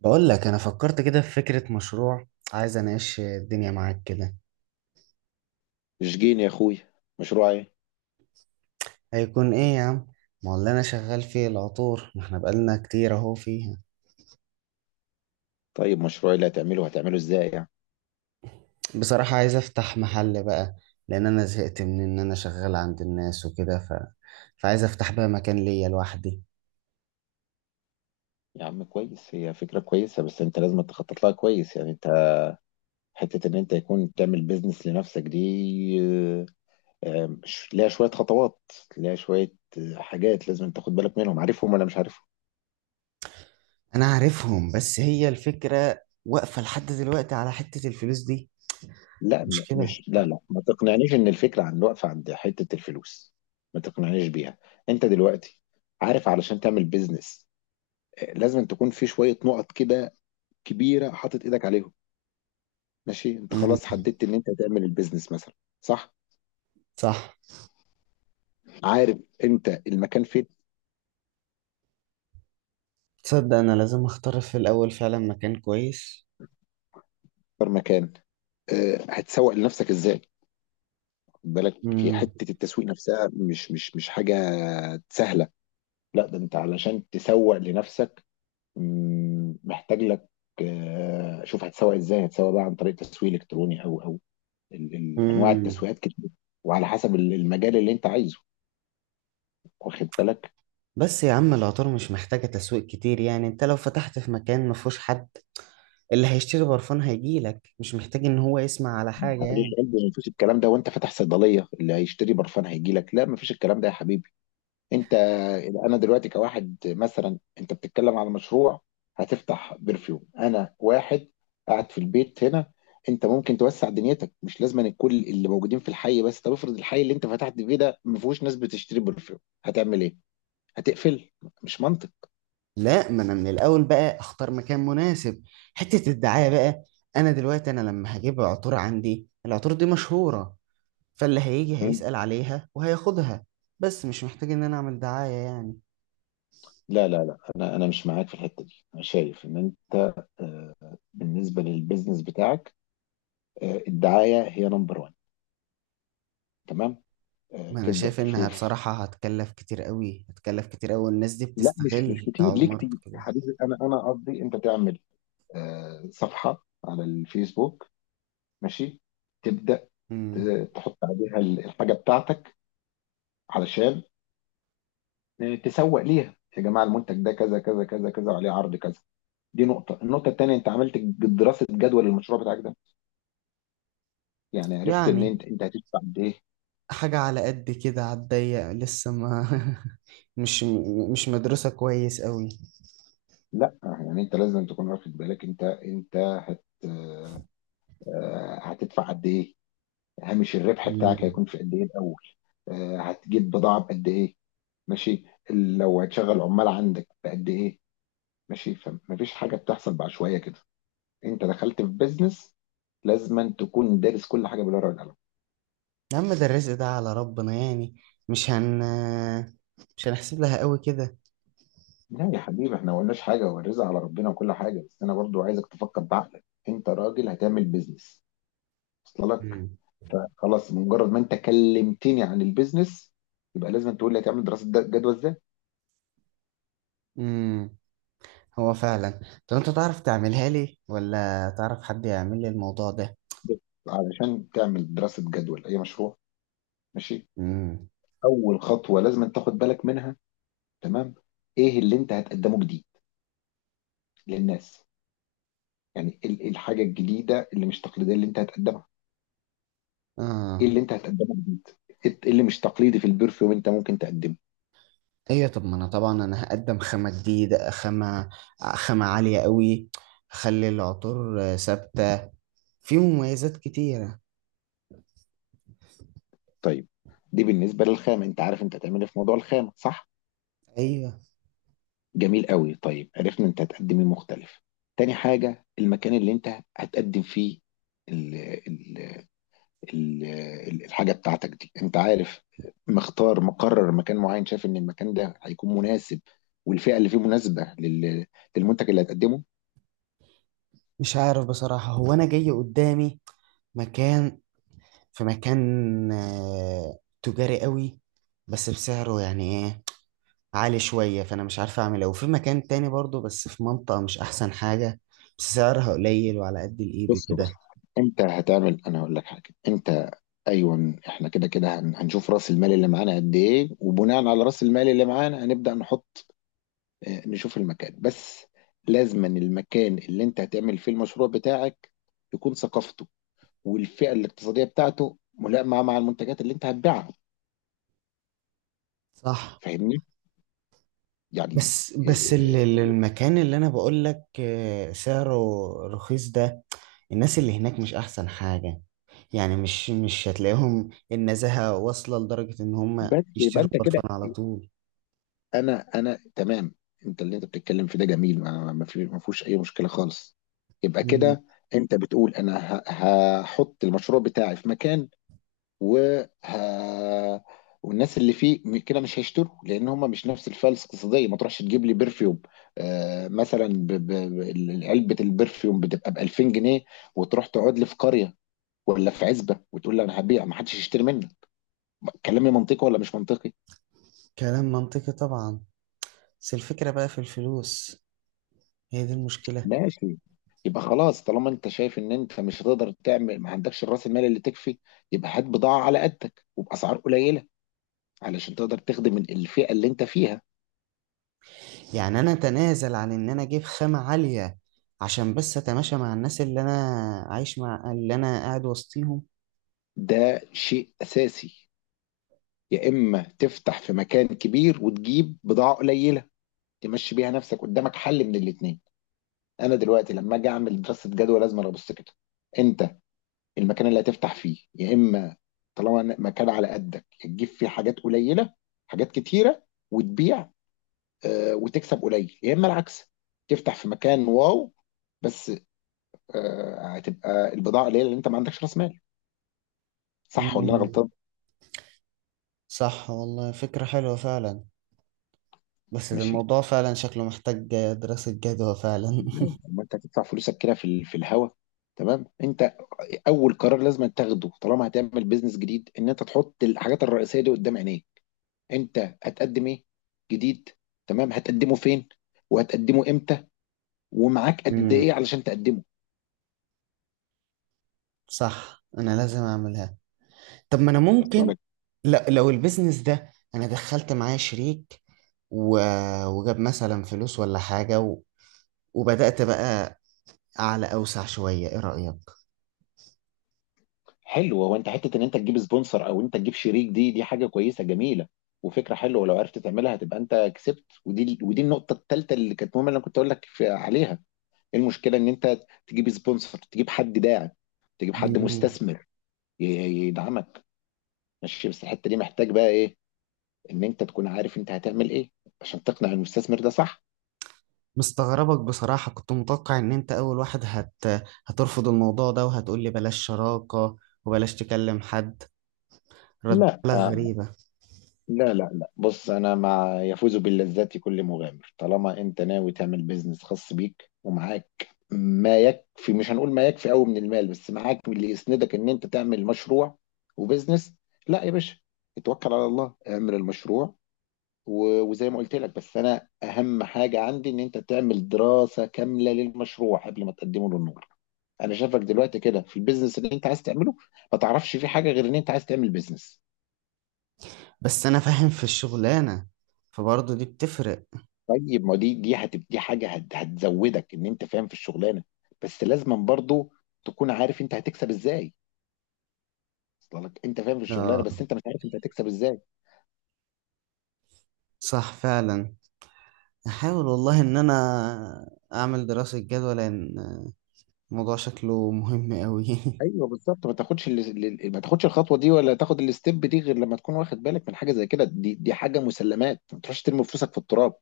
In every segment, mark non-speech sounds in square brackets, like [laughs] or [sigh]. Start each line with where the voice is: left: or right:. right: بقول لك انا فكرت كده في فكرة مشروع. عايز اناقش الدنيا معاك كده.
left: جين يا اخويا. مشروع ايه؟
right: هيكون ايه يا عم؟ ما هو اللي انا شغال فيه العطور، ما احنا بقالنا كتير اهو فيها.
left: طيب، مشروع اللي هتعمله ازاي يعني؟
right: بصراحة عايز افتح محل بقى، لان انا زهقت من ان انا شغال عند الناس وكده فعايز افتح بقى مكان ليا لوحدي.
left: يا عم كويس، هي فكرة كويسة بس انت لازم تخطط لها كويس، يعني انت حتة ان انت يكون تعمل بيزنس لنفسك دي. آه، ليها شوية خطوات، ليها شوية حاجات لازم تاخد بالك منهم، عارفهم ولا مش عارفهم؟
right: انا عارفهم، بس هي الفكرة واقفة لحد دلوقتي على حتة الفلوس دي.
left: لا،
right: مشكلة.
left: مش، لا لا، ما تقنعنيش ان الفكرة عن واقفة عند حتة الفلوس. ما تقنعنيش بيها. انت دلوقتي عارف علشان تعمل بيزنس لازم تكون في شوية نقط كده كبيرة حاطط ايدك عليهم. ماشي، انت
right: امم
left: خلاص حددت ان انت هتعمل البيزنس مثلا. صح.
right: صح.
left: عارف انت المكان فين؟
right: تصدق انا لازم اختار في الاول فعلا مكان كويس.
left: اكتر مكان. اه، هتسوق لنفسك ازاي؟ خد بالك، هي حته التسويق نفسها مش حاجه سهله. لا ده انت علشان تسوق لنفسك محتاج لك. اه، شوف، هتسوق ازاي؟ هتسوق بقى عن طريق تسويق الكتروني او، انواع
right: امم
left: التسويقات كتير، وعلى حسب المجال اللي انت عايزه، واخد بالك.
right: بس يا عم العطار مش محتاجة تسويق كتير، يعني انت لو فتحت في مكان مفهوش حد اللي هيشتري برفان هيجيلك، مش محتاج ان هو يسمع على حاجة يعني.
left: مفيش الكلام ده وانت فاتح صيدليه اللي هيشتري برفان هيجي لك؟ لا مفيش الكلام ده يا حبيبي. انت، انا دلوقتي كواحد مثلا، انت بتتكلم على مشروع هتفتح برفيوم، انا واحد قاعد في البيت هنا. انت ممكن توسع دنيتك، مش لازم أن كل اللي موجودين في الحي بس. طب افرض الحي اللي انت فتحت فيه ده ما فيهوش ناس بتشتري برفيوم، هتعمل ايه؟ هتقفل؟ مش منطق.
right: لا، ما انا من الاول بقى اختار مكان مناسب. حتة الدعاية بقى، انا دلوقتي انا لما هجيب عطور عندي، العطور دي مشهورة، فاللي هيجي
left: مم.
right: هيسأل عليها وهياخدها. بس مش محتاج ان انا اعمل دعاية يعني.
left: لا لا لا، انا مش معاك في الحته دي. انا شايف ان انت آه، بالنسبه للبيزنس بتاعك الدعايه هي نمبر 1. تمام؟
right: ما انا
left: تبدا
right: شايف انها
left: تشوف.
right: بصراحة هتكلف كتير قوي، هتكلف كتير قوي، الناس دي
left: لا، مش
right: بتستغل
left: كتير،
right: بتاع
left: ليه كتير يا
right: الماركتينج.
left: حبيبي؟ انا قصدي انت تعمل صفحه على الفيسبوك، ماشي، تبدا،
right: مم.
left: ت- تحط عليها الحاجه بتاعتك، علشان تسوق ليها. يا جماعه، المنتج ده كذا كذا كذا كذا وعليه عرض كذا. دي نقطه. النقطه الثانيه، انت عملت دراسه جدوى للمشروع بتاعك ده؟ يعني عرفت ان
right: يعني
left: انت هتدفع قد ايه؟
right: حاجة على قد كده، على الضيق لسه ما [laughs] مش مش مدرسة كويس قوي.
left: لا يعني انت لازم تكون واخد بالك، انت انت هت آه، آه، هتدفع قد ايه؟ هامش الربح بتاعك
right: مم.
left: هيكون في قد ايه الاول؟ هتجيب بضاعه بقد ايه؟ ماشي. لو هتشغل عمال عندك بقد ايه؟ ماشي. فمفيش حاجه بتحصل بعشوائيه كده. انت دخلت في بيزنس، لازما تكون دارس كل حاجه بالورقه والقلم.
right: يا عم ده الرزق ده على ربنا يعني، مش هن مش هنحسب لها قوي كده.
left: لا يا حبيبي، احنا ما قلناش حاجه، هو الرزق على ربنا وكل حاجه، بس انا برضو عايزك تفكر بعقلك، انت راجل هتعمل بيزنس. وصل لك؟
right: مم.
left: خلاص، مجرد ما انت كلمتني عن البيزنس يبقى لازم تقول لي هتعمل دراسه جدوى ازاي.
right: امم هو فعلا. طب انت تعرف تعملها لي، ولا تعرف حد يعمل لي الموضوع ده؟
left: بس، علشان تعمل دراسه جدوى لاي مشروع، ماشي،
right: مم.
left: اول خطوه لازم أن تاخد بالك منها، تمام، ايه اللي انت هتقدمه جديد للناس؟ يعني ايه، إيه الحاجه الجديده اللي مش تقليديه اللي انت هتقدمها؟ ايه
right: اه.
left: اللي انت هتقدمه جديد؟ ايه اللي مش تقليدي في البرفيوم انت ممكن تقدمه؟
right: ايوه، طب ما انا طبعا انا هقدم خامة جديدة، خامة خامة عالية قوي، اخلي العطور ثابتة، في مميزات كتيرة.
left: طيب، دي بالنسبه للخامه. انت عارف انت هتعمل إيه في موضوع الخامه، صح؟
right: ايوه.
left: جميل قوي. طيب، عرفنا انت هتقدم ايه مختلف. تاني حاجه، المكان اللي انت هتقدم فيه ال- الحاجة بتاعتك دي، انت عارف، مختار، مقرر مكان معين، شايف ان المكان ده هيكون مناسب والفئة اللي فيه مناسبة للمنتج اللي هتقدمه؟
right: مش عارف بصراحة، هو أنا جاي قدامي مكان، في مكان تجاري قوي، بس بسعره يعني إيه، عالي شوية، فأنا مش عارف أعمل إيه. وفي مكان تاني برضو بس في منطقة مش أحسن حاجة، بس سعرها قليل وعلى قد الإيد
left: بص بص،
right: وكده.
left: انت هتعمل، انا هقول لك حاجة. انت، ايوه احنا كده كده هنشوف راس المال اللي معانا قد ايه، وبناء على راس المال اللي معانا هنبدأ نحط، اه، نشوف المكان بس. لازما المكان اللي انت هتعمل فيه المشروع بتاعك يكون ثقافته والفئة الاقتصادية بتاعته ملائمة مع المنتجات اللي انت هتبيعها.
right: صح.
left: فاهمني يعني؟
right: بس بس
left: إيه،
right: المكان اللي أنا بقول لك سعره رخيص ده، الناس اللي هناك مش أحسن حاجة. يعني مش مش هتلاقيهم النزاهة واصلة لدرجة إن هم
left: بس يبقى
right: يشتروا
left: انت كده.
right: برفان على طول.
left: انا تمام. انت، اللي انت بتتكلم في ده جميل، ما ما ما فيهوش اي مشكله خالص. يبقى كده انت بتقول انا هحط المشروع بتاعي في مكان وه... والناس اللي فيه كده مش هيشتروا لان هم مش نفس الفلسفه الاقتصاديه. ما تروحش تجيب لي برفيوم آه مثلا علبه البرفيوم بتبقى ب 2000 جنيه وتروح تقعد لي في قريه ولا في عزبه وتقول لي انا هبيع، ما حدش يشتري منك. كلامي منطقي ولا مش منطقي؟
right: كلام منطقي طبعا، بس الفكرة بقى في الفلوس، هي دي المشكلة.
left: ماشي، يبقى خلاص، طالما انت شايف ان انت مش هتقدر تعمل، ما عندكش راس المال اللي تكفي، يبقى هات بضاعة على قدك وبأسعار قليلة علشان تقدر تخدم الفئة اللي انت فيها.
right: يعني أنا أتنازل عن إن أنا أجيب خامة عالية عشان بس أتماشى مع الناس اللي أنا عايش مع اللي أنا قاعد وسطيهم؟
left: ده شيء أساسي. يا إما تفتح في مكان كبير وتجيب بضاعة قليلة تمشي بيها نفسك قدامك. حل من الاتنين. أنا دلوقتي لما أجي أعمل دراسة جدوى لازم أنا أبص كده. أنت المكان اللي هتفتح فيه، يا إما طالما مكان على قدك، يا تجيب فيه حاجات قليلة، حاجات كتيرة، وتبيع وتكسب قليل، يا اما العكس، تفتح في مكان واو بس هتبقى البضاعه قليله لان انت ما عندكش راس مال. صح ولا انا
right: مم.
left: غلطان؟
right: صح والله، فكرة حلوة فعلا. بس ده
left: ماشي.
right: الموضوع فعلا شكله محتاج دراسة جدوى فعلا.
left: ازاي؟ اما انت هتدفع فلوسك كده في في الهوا. تمام. انت اول قرار لازم تاخده طالما هتعمل بيزنس جديد ان انت تحط الحاجات الرئيسيه دي قدام عينيك. انت هتقدم ايه جديد؟ تمام، هتقدمه فين؟ وهتقدمه امتى؟ ومعاك
right: [laughs]
left: قد
right: مم.
left: ايه علشان تقدمه؟
right: صح، أنا لازم أعملها. طب ما أنا ممكن، لا، لو البيزنس ده أنا دخلت معايا شريك و... وجاب مثلا فلوس ولا حاجة، وبدأت بقى أعلى أوسع شوية، إيه رأيك؟
left: حلو، هو انت حته ان انت تجيب سبونسر او انت تجيب شريك، دي حاجه كويسه جميله وفكره حلوه، ولو عرفت تعملها هتبقى انت كسبت، ودي النقطه الثالثه اللي كانت مهمه اللي انا كنت اقول لك عليها. ايه المشكله ان انت تجيب سبونسر، تجيب حد داعم، تجيب حد
right: مم.
left: مستثمر يدعمك؟ ماشي، بس الحته دي محتاج بقى ايه؟ ان انت تكون عارف انت هتعمل ايه عشان تقنع المستثمر ده، صح؟
right: مستغربك بصراحة، كنت متوقع إن أنت أول واحد هترفض الموضوع ده وهتقولي بلاش شراكة وبلاش تكلم حد. رد
left: لا
right: لك غريبة.
left: لا لا لا، بص، انا مع يفوز باللذات كل مغامر، طالما انت ناوي تعمل بيزنس خاص بيك ومعاك ما يكفي، مش هنقول ما يكفي قوي من المال، بس معاك اللي يسندك ان انت تعمل مشروع وبيزنس. لا يا باشا، اتوكل على الله اعمل المشروع. وزي ما قلت لك، بس انا اهم حاجة عندي ان انت تعمل دراسة كاملة للمشروع قبل ما تقدمه للنور. انا شايفك دلوقتي كده في البيزنس اللي انت عايز تعمله ما تعرفش فيه حاجة غير ان انت عايز تعمل بيزنس.
right: بس أنا فاهم في الشغلانة، فبرضه دي بتفرق.
left: طيب، ما دي هتبقى حاجه هتزودك ان انت فاهم في الشغلانه، بس لازما برضو تكون عارف انت هتكسب ازاي. اصل لك انت فاهم في الشغلانه
right: آه،
left: بس انت مش عارف انت هتكسب ازاي.
right: صح فعلا. أحاول والله إن أنا أعمل دراسة جدوى، لأن الموضوع شكله مهم أوي.
left: ايوه بالظبط، ما تاخدش ما تاخدش الخطوه دي ولا تاخد الستيب دي غير لما تكون واخد بالك من حاجه زي كده. دي حاجه مسلمات. ما تروحش ترمي فلوسك في التراب.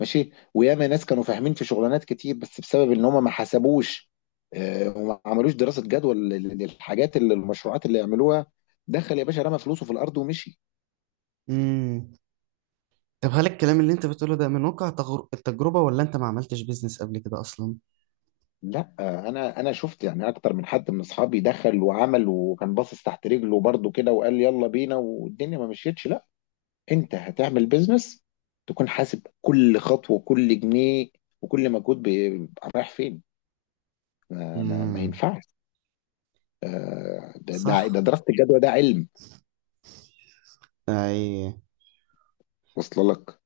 left: ماشي؟ وياما ناس كانوا فاهمين في شغلانات كتير بس بسبب ان هم ما حسبوش وما عملوش دراسه جدوى للحاجات اللي المشروعات اللي يعملوها، دخل يا باشا رمى فلوسه في الارض ومشي.
right: [laughs] مم. طب هل الكلام اللي انت بتقوله ده من واقع التجربة، ولا انت ما عملتش بيزنس قبل كده اصلا؟
left: لا، انا شفت يعني اكتر من حد من اصحابي دخل وعمل وكان باصص تحت رجله برضه كده وقال يلا بينا والدنيا ما مشيتش. لا، انت هتعمل بيزنس تكون حاسب كل خطوه وكل جنيه وكل مجهود رايح فين. ما
right: امم
left: ينفعش. ده
right: صح.
left: دراسه الجدوى ده علم.
right: اي.
left: وصل لك؟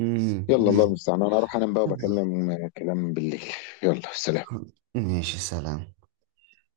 right: امم.
left: يلا،
right: أمم.
left: الله المستعان، انا اروح انام بقى وبكلم كلام بالليل. يلا سلام.
right: ماشي، سلام.